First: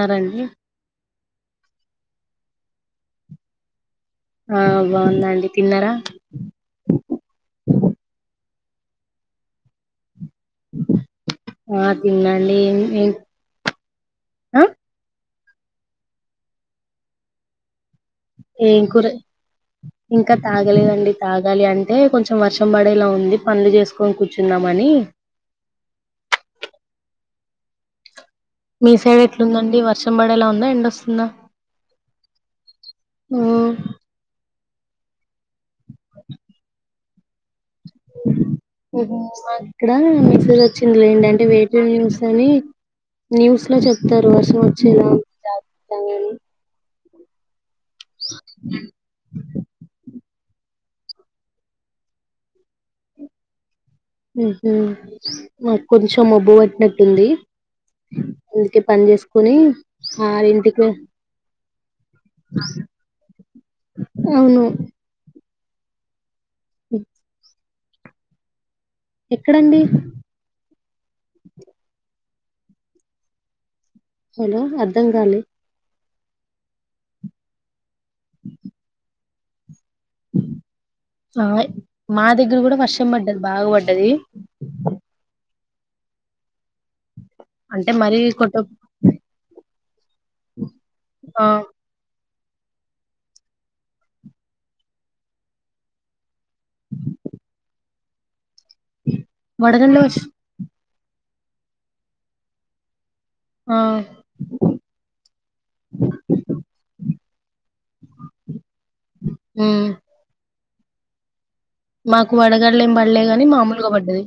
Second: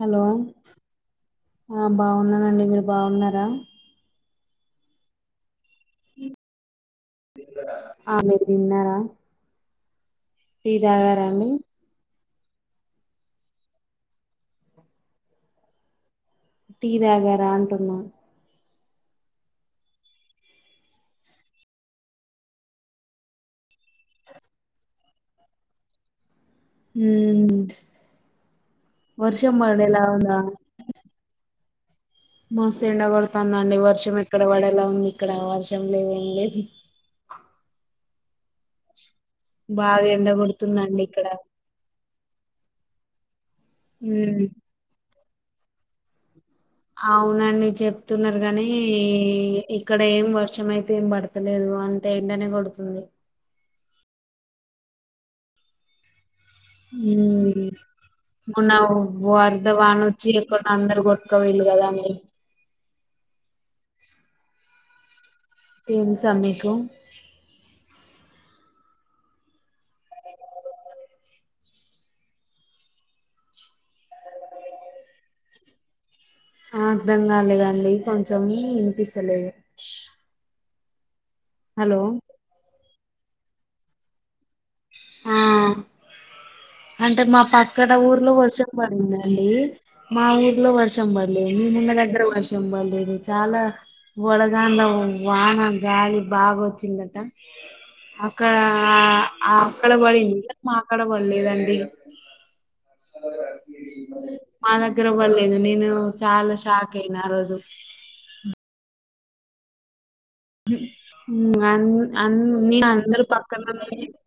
Hello ఆ బాగున్నానండి మీరు బాగున్నారా ఆ బాగుందండి తిన్నారా ఆ మీరు తిన్నారా ఈదాగారన్ని తిందండి ఏ టీ తాగారా అంటున్నా ఏం కూర ఇంకా తాగలేదండి తాగాలి అంటే కొంచెం వర్షం పడేలా ఉంది పనులు చేసుకొని కూర్చున్నామని ఉమ్ మీ సైడ్ ఎట్లుందండి వర్షం పడేలా ఉందా ఎండొస్తుందా మస్త్ ఎండ కొడుతుందండి వర్షం ఎక్కడ పడట ఎలా ఉంది ఇక్కడ వర్షం లేద ఏం లేదు అహుమ్ ఇక్కడ బాగా ఎండ మేసేజ్ వచ్చింది కొడుతుందండి లేండి ఇక్కడ ఏంటే వెయిట్ చేయిచడం సని న్యూస్ లో చెప్తారు ఉమ్ వర్షం వచ్చేలా చత అవునండి చెప్ప చెప్తున్నారు గాని ఇక్కడ ఏం వర్ష ర్షం అయితే ఏం పడతలేదు అంట ఎండనే కొడుతుంది ఉహు మా కురిసే భూ పట్టినట్టుంది ఉమ్ మొన్న అందుకే పని చేసుకొని వరద వాన వచ్చి ఆ ఎక్కడ ఇంటికి అందరు కొట్టుకపోయిల్లు కదండి ఉను ఏం చేస్ స మీకు ఎక్కడండి. హలో అర్ధం కాలె. ఆ అర్థం కాలేదండి కొంచెం వినిపిస్తలేదు. ఆహ్ హలో మా దగ్గర కూడా వర్షం. వర్షం పడ్డది బాగా బడ్డది. ఆ అంటే మా అంటే పక్కన మరీ ఊర్లో కొట్ట వర్షం పడిందండి మా ఊర్లో వర్షం ఆ పడలేదు మెమున్న దగ్గర వర్షం. చంబలేదు చాలా వడగాళ్ల వాన గాలి బాగా వచ్చిందంట అ కా ఆ అక్కడ వడగండ్ల వర్ష పడింది మా ఎక్కడ పడలేదు అండి ఆ మా దగ్గర పడలేదు నేను చాలా షాక్ అయినా ఆ రోజు ఉ ఉమ్ అన్ అన్ మీ వడగళ్ల ఏం పడలే అందరు గాని మామూలుగా పక్కనోళ్లని పడ్డది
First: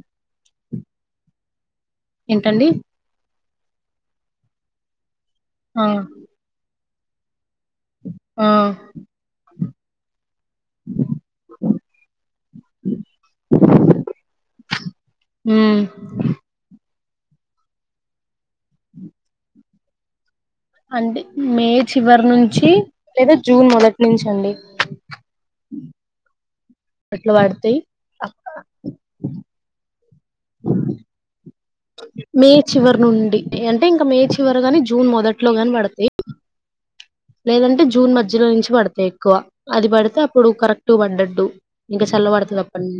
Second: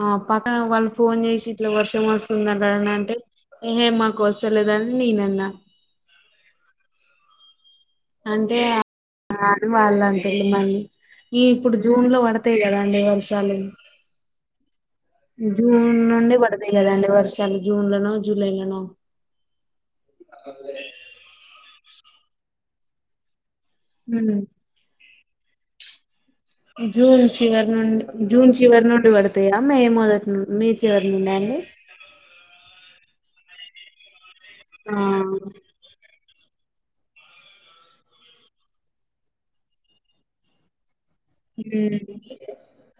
ఆ పక్కన వాళ్లు ఫోన్ చేసి ఇట్ల వర్షం ఏంటండి వస్తుందందంట అంటే ఏహే మాకు వస్తాలేదని నేను అన్నా ఆ అంటే ఆ ఆనవాళ్ళంటే మళ్లీ ఈప్పుడు జూన్ లో పడతాయి కాదండి వర్షాలు ఉమ్ జూన్ నుండి పడతాయి కాదండి వర్షాలు జూన్‌లోనో జూలైలోనో అంటే మే చివరి నుంచి [unintelligible] జూన్ మొదటి నుంచి ఉమ్. అండి హ్మ్మ్ జూన్ చివరి నుండి జూన్ చివరి నుండి పడతాయా, మే మొదటి మీ జర్నీ మే చివరి నుండి అంటే ఇంకా మే చి చివర గాని ఆ జూన్ మొదట్లో గాని పడతాయి లేదంటే జూన్ మధ్యలో నుంచి పడతాయి ఎక్కువ. అది పడితే అప్పుడు కరెక్ట్ టూ పడ్డట్టు ఇంక ఉమ్. చల్ల పడతాది అపుడు నుం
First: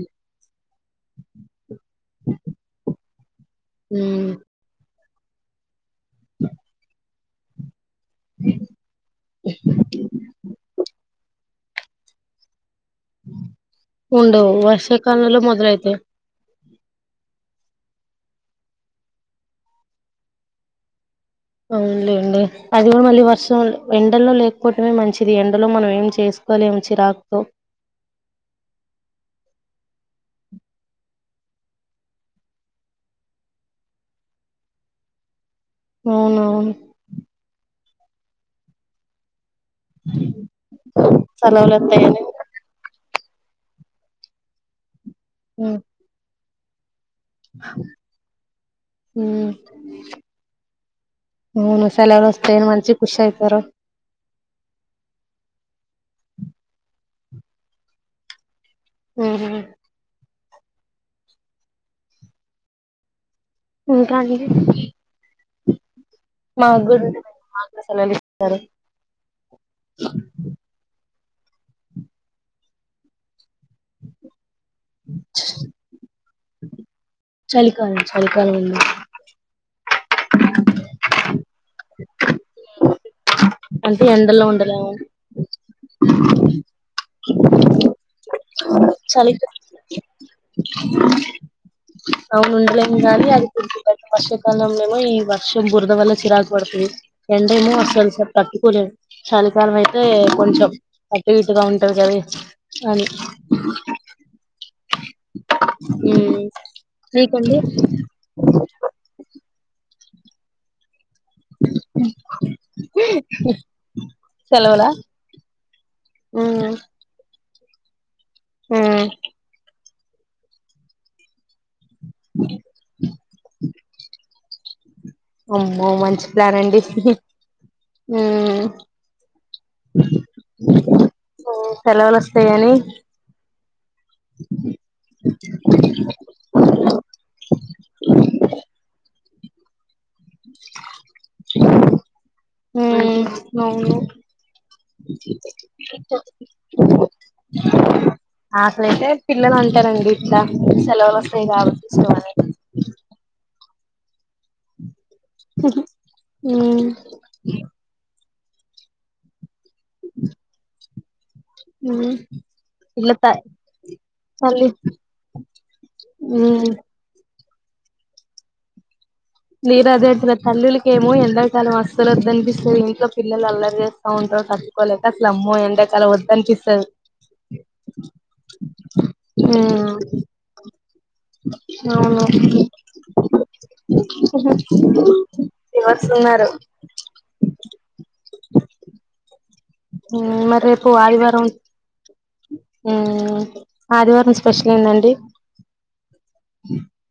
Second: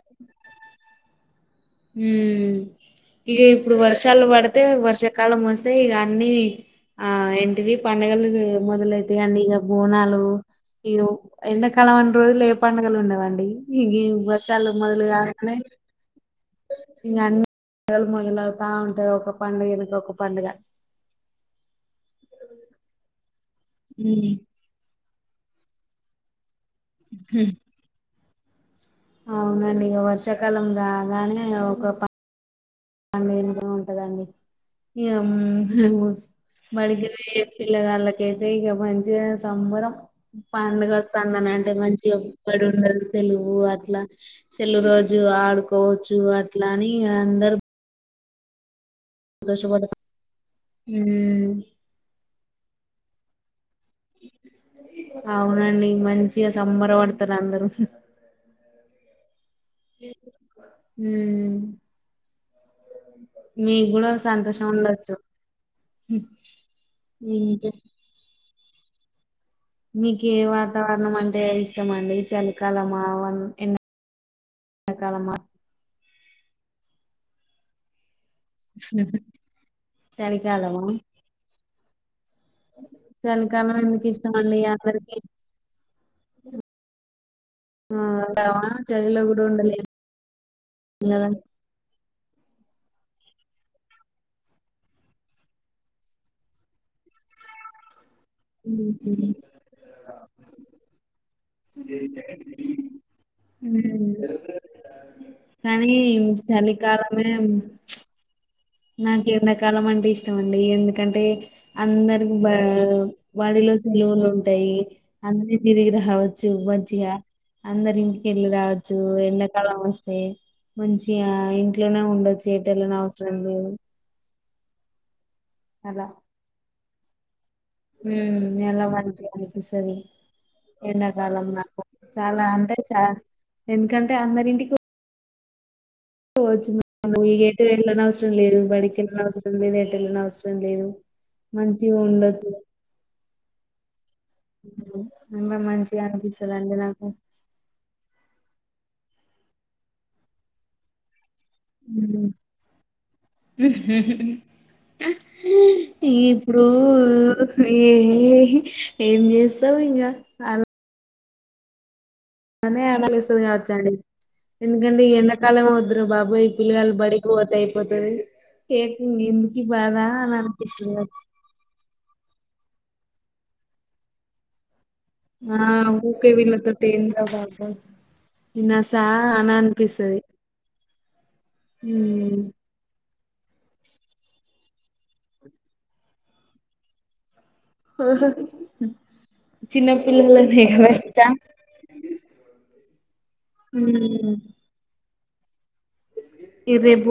మ్మ్ ఇగ ఇప్పుడు వర్షాలు హ్మ్ పడితే వర్ష కళ్లు మూస్తే ఇగ అన్ని ఆ ఏంటిది పండుగలు మొదలైతాయి అన్ని ఇక బోనాలు ఎండాకాలం అన్ని రోజులేం పండుగలు ఉండవండి ఇ ఉండవు వర్షాలు వర్షాకాలంలో మొదలుగాగానే మొదలైతాయి ఇ అన్నీ మొదలవుతా ఉంటాది ఒక పండుగ వెనుక ఒక పండుగ ఉందండీ అది మళ్ళీ వర్ష సో ఎండల్లో లేకపోవడమే మంచి ఇది ఎండలో మనమేం చేస్ ఉదయం నుంచి రాక్ తో అవునండి వర్షాకాలం రాగానే ఒక ప ఏం మ్మ్ అవునవును పిల్లగాళ్లకైతే ఇక మంచిగా చూస్ సంబరం పండుగ వస్తుందని అంటే సెలవులు మంచిగ వస్తాయని బడి ఉండదు సెలువు అట్లా సెలువు రోజు చ్చు హ్మ్ ఆడుకోవచ్చు తినాలి ఇగ అందరూ మ్మ్ ఉమ్ మ్మ్ సెలవులొస్తాయని మంచిగా ుష అయితార అవునండి మంచిగా సంబర పడతారు అందరూ మ్మ్ హు హమ్ మీ కూడా సంతోషం ఉండొచ్చు మాగుడు మా కూడా సెలవలు సరే మీక ఏ వాతావరణం అంటే అంట ఇష్టం మండి చలి కాలమా వర్ ఎండాకాలమా చలి కాలం చలికాలం ఉంది చలికాలమా చలికాలం అంటే ఎందుకు ఎండలో ఇష్టంమండి ఉండలేము అందరికి ఆ చెలిలో కూడ చలికాలం ఉండలేం అవును ఉండలేం కాని అది కుడుకు వర్షాకాలంలో ఏమో ఈ వర్షం బురద వల్ల చిరాకు పడుతుంది ఎండ ఏమో అసలుస తట్టుకోలేం ఉమ్. చలికాలం అయితే కొంచెం అట్టు ఇటుగా ఉంటంది కద అది ఉమ్ మేం నాంకి ఎండాకాలం అంటే ఇష్టంమండి ఎందు ఎ కంటే అందరికి బ బడిలో సెలవులు ఉంటాయి సెలవులా అందరి తిరిగి రావచ్చు మ్మ్ మంచిగా అందరింగి వెళ్ళు రాజు మ్మ్ ఎన్నకాల ఏ మంచి ఆ ఇంట్లోనే ఉండొచ్చు ఎట్టు వెళ్ళన అవసరం అమ్ అమ్మో మంచి ప్లాన్ అండి అహుమ్ ఉమ్ ఎలా మంచిగా అనిపిస్తుంది ఎండాకాలం నాకు సెలవులు చాలా వస్తాయని అంటే చా ఎందుకంటే అందరింటికి చె ఓ ఏట్టు వెళ్ళన అవసరం లేదు బడికి వేళనవసరం తొమ్మిది వెళ్ళిన అవసరం లేదు మంచి ఉండదు మ్మ్ అవును అబ మంచిగా అనిపిస్తుందిండి నాకు అసలైతే పిల్లలు అంటారండి ఇట్లా సెలవులు వస్త [unintelligible] ఉమ్మ్ ఇప్పుడు మ్మ్ ఏమి ఏం చేస్ తంగా అల ఉ అనే [unintelligible] కావచ్చండి తల్లి ఎందుకంటే ఈ ఎండాకాలం వద్దురా బాబు ఈ ఉమ్ పిల్లగాలు బడికి పో అయిపోతది ఫేక్ నేనదే అంటున్న తల్లిలకి ఏమో వచ్చి ఎండాకాలం అస్సలు వద్దనిపిస్ [unintelligible] ఇంట్లో పిల్లలు అల్లరి చేస్తా ఉంటారు క ఆ ఊకే వీళ్ళతోటి ఏంది రా బాబోయ్ ఈ నాసా అని అనిపిస్తది అవును ఉమ్ ఏస్తున్నారు చిన్న ఉమ్ మరి పిల్లలనే రేపు కదా ఇంకా ఆదివారం ఊ ఆదివారం స్పెషల్ ఏందండి ఇ రేబు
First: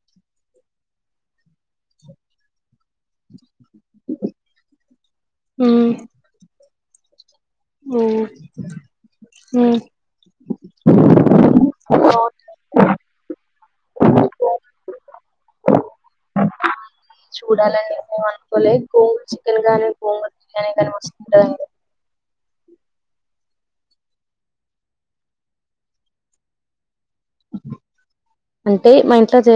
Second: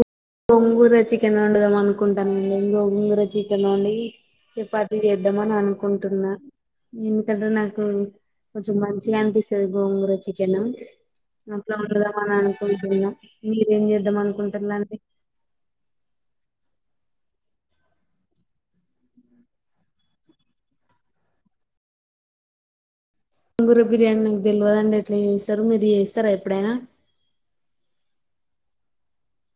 గోంగూర చికెన్ వండుదాం అనుకుంటున్న ఒంగుర ఒంగుర చికె [unintelligible] చపాతిీ చేద్దాం అని ఉమ్ అనుకుంటున్నా ఉ కంటె నాకు ఉమ్ కొంచెం మంచిగా అనిపిస్తది ఉమ్ గోంగూర చికెను అట్లా వండుదాం అనుకుంటున్న మీరేం చేద్దాం అనుకుంటున్ అండి చూడాలండి ఏం అనుకోలే గోంగూర చికెన్ గానీ గోంగూర బిర్యానీ గాని మస్తుంటదండి గోంగూర బిర్యానీ నాక్ తెల్వదండీ ఎట్లా చేస్తారో మీరు చేస్తారా ఎప్పుడైనా అంటే మా ఇంట్లో చే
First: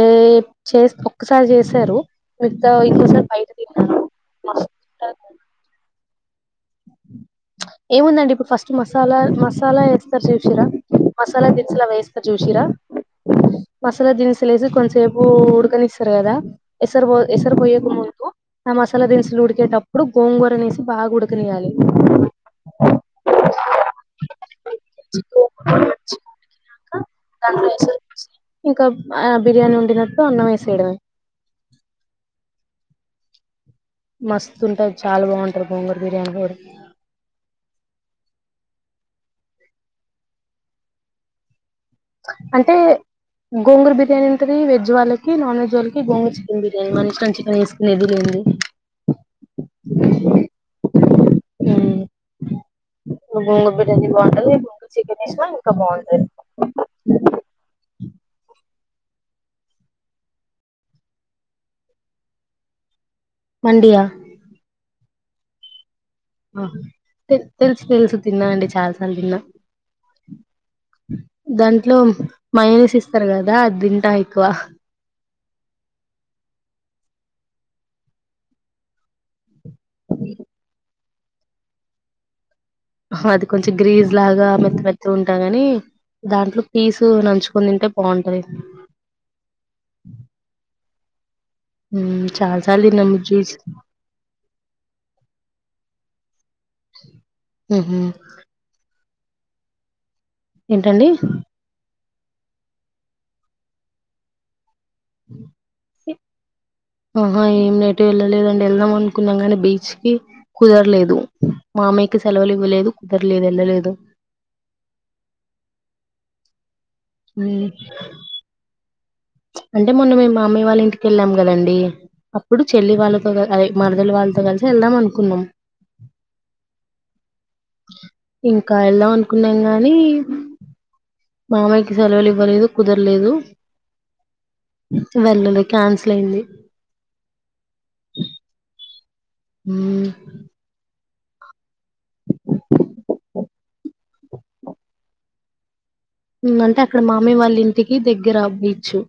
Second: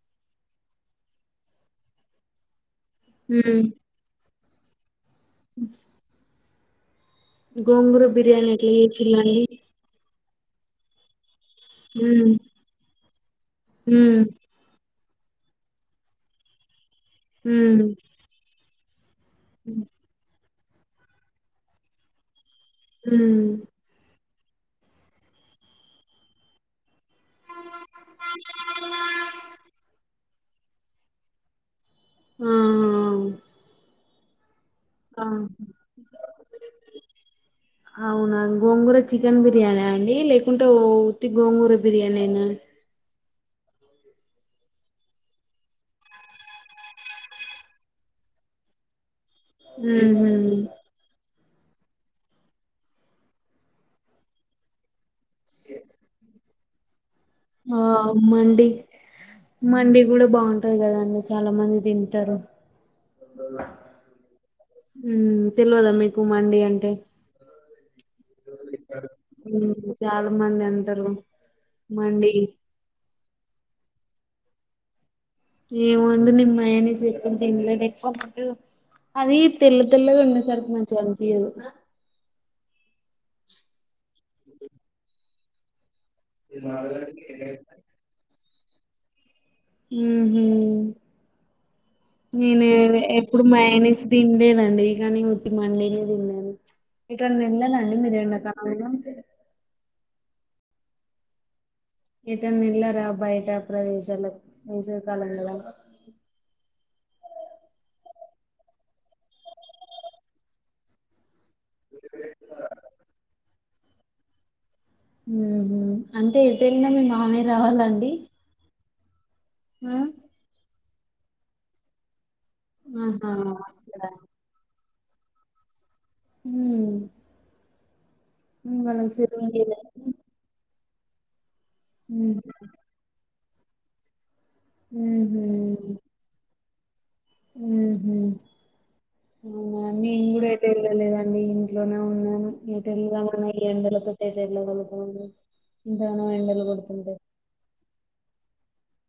చే ఒక్కసారి చేసారు స ఇంకోసారి బయట ఉమ్ తీన్నామ అ గోంగూర ఏముందండి ఇప్పుడు బిర్యానీ ఎట్లా ఫస్ట్ మసాలా చేసిల్లండి మసాలా వేస్తారు చెడం ఫస్ట్ మసాలా దినిసులు అవి యేసుకొని ఉమ్ చూసీరా మసాలా ఉమ్ దినిసులేసి కొంసేపూ ఉ ఉడకనిస్తారు కదా ఎసరు బో ఎసర్ ఉమ్ బొయ్యక ముందు నమస్ సాల దిన్స్ స్లు ఉడికేటప్పుడు గోంగూరనేస్ బాగా ఉడకనియాలి మ్మ్ గోంగూర మంచిగా ఉడికినాక ఇంకా ఆ బిర్యానీ వండిన కో అన్నమేసేడమే ఆహా మస్ స్తుంటది చాలా బాగుంటది గోంగూరా బిర్యానీ కూడా ఆ, అవునా గోంగూర చికెన్ బిర్యానా అండి లేకుంటే ఉత్తి గోంగూర బిర్యానేనా అంటే గోంగూర బిర్యానీ ఉంటది వెజ్ వాళ్ళకి నాన్ వెజ్ వాళ్ళకి గోంగూర చికెన్ బిర్యానీ ఉహ్మ్ గోంగు బిర్యానీ బాగుంటదింగ చికెన్ వేసినా ఇంకా బాగుంటది ఆ మండి మండి కూడా బాగుంటది కదండి చాలా మంది తింటారు మండియా ఉ తెల్వదా మీ కు మండి అంటే తెలుస్ తెలుసు తిన్నా అండి చాలాసార్లు తిన్నా ఉమ్ చాలా మంది అంటారు దాంట్లో మండి మైయేసిస్ తరు కదా అదింటాం ఎక్కువ ఏమో అండి నేన్ మయోనీస్ ఎప్పుడు తినలే ఎక్కువ పాటు అది తెల్ల తెల్లగా ఉండేసరికి మంచిగా కనిపించదు హా అది కొంచెం గ్రీజ్ లాగా మెత్త మెత్త ఉంటాదని దాంట్లో పీసు నంచుకొని తింటే బాగుంటది. ఉహూ చాలా నేను సార్లు తిన్నాము ఎప్పుడు జ్యూస్ మైనేస్ తినలేదండి కానీ ఉత్తి మండీనే తిన్న యమ్మి ఎటన్నవెళ్ళలేదాండి మీరు ఎండ కాలమ్లో ఏంటండి ఏటన్నెల్లారా బయట ప్రదేశాల వేసవి కాలం కదా ఆహా ఏం ఏటు వెళ్ళలేదండి వెళ్దాం అనుకున్నాం గానీ బీచ్ కి కుదరలేదు మామయ్య కి సెలవులు ఇవ్వలేదు కుదర్లేదు ఎళ్ళలేదు ద్ ఉహు అంటే ఎ టెళ్ళిన మీ మామయ్య రావాలా అండి అంటే మొన్న మామయ్య వాళ్ళ ఇంటికి కేళ్ళాం కదండి అప్పుడు చెల్లి వాళ్ళతో ఆహా క అదే అట్లనా మరదలు వాళ్లతో కలిసి వెళ్దాం అను కున్నామ్ హూ [inaudible] ఇంకా వెళ్దాం అనుకున్నాం నీళ్ళు గానీ మా మామయ్య కి సెలవులు ఇవ్వలేదు కుదరలేదు ఉహు వెళ్ళలే క్యాన్సిల్ అయింది హు హూ మీ హ్మ్. మమ్మీ ఊరు అయితే వెళ్లలేదా అండి మీ ఇంట్లోనే ఉన్నాను ఎటు వెళ్దాం అన్న ఎండలతో పాటు కొలుత అంటే అక్కడ మామయ్య వాళ్ళ ఇంటికి దగ్గర నిీచ్చు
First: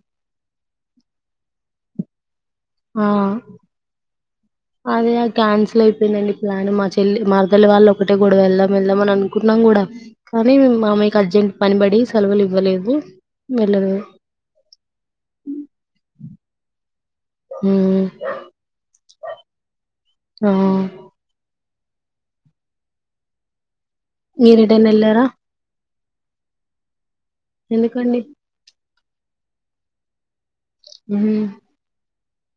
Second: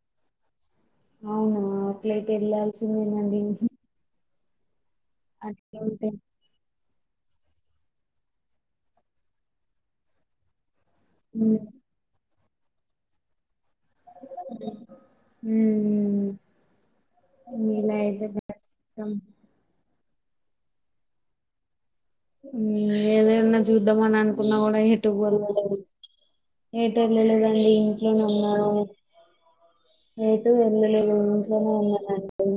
అవును అట్లయితే ఆ వెళ్ళాల్సిందేనండి ఇం అదే క్యాన్సిల్ అయిపోయిందండి ప్లాన్ మా చెల్లి మారుతలి వాళ్ళు ఒకటే గొడవ వెళ్దాం వెళ్దాం అని అనుకున్నాం కూడా కానీ మయ్యకు అర్జెంట్ పనిపబడి సలవులివు బలేహుట్ హు ఉమ్ వీలైతే కచ్చితం ఆ ఏదన్న చూద్దామని అనుకున్నా కూడా మీరెటైనా ఎటు వెళ్ళారా పోలేదు ఏ వెళ్ళలేదండి ఎందుకండి ఇంట్లోనే ఉన్నారు ఎత్ వెళ్ళలే ఉమ్ ఇంట్లోనే ఉన్నాండి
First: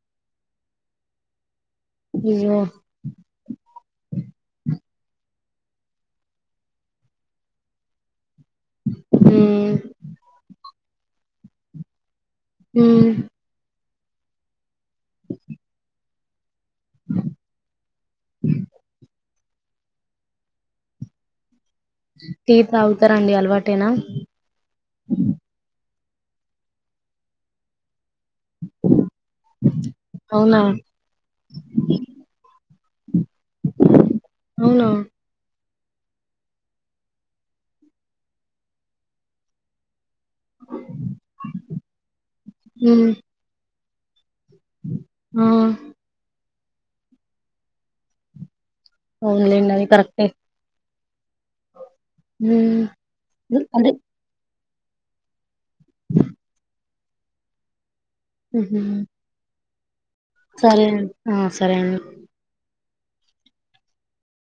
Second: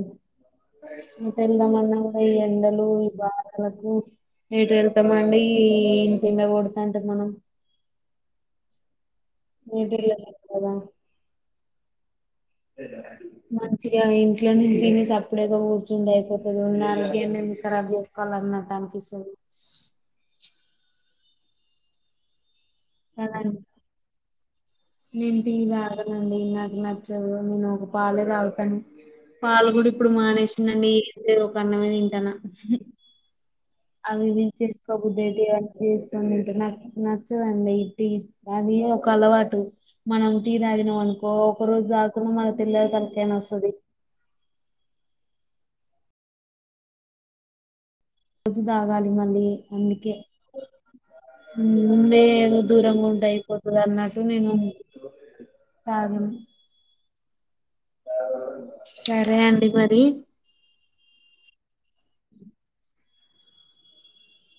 అంతే విదమన్నా ఈ అయ్యో ఎండలు ఈ బాధలు ఏటె వెళ్తమా అండీ ఇంత ఎండ కొడుతుంటే మనం ఉమ్ ఏంటి [unintelligible] హ్మ్ ఇంట్లోనే తిన్ని సపుడు వేసుకొని కూర్చుంటే అయిపోల్ [unintelligible] నాలుగే [unintelligible] ఖరాబ్ చేసుకోవాలా అనట్టు అనిపిస్తుంది జ టీ తాగుతారా అండి కదండి అలవాటేనా అండి నాకు నచ్చదు నేను పాలే తాగుతాను పాలు కూడా ఇప్పుడు అవునా మానేసింనండీ ఏం లేదు ఒక అన్నమే తింటాన అవి ఇవి అవునా చేసుకోబుధైతే [unintelligible] చేసుకొని తింటున్న నచ్చదండి ఇటు అది ఒక అలవాటు మనం టీ తాగినం అనుకో ఒక రోజు తక్కున మన తెల్ల ఉమ్ తలకాయ నొస్తది ఆ రోజు తాగాలి మళ్ళీ అవునులేండి అది అందుకే కరెక్టే ముందే ఏదో ఉమ్ దూరంగా ఉంటే అయిపోతుంది అంటే అన్నట్టు నేను తగను ఉహు సరే అండి మర్ [unintelligible] సరే అండి ఆ సరే అండి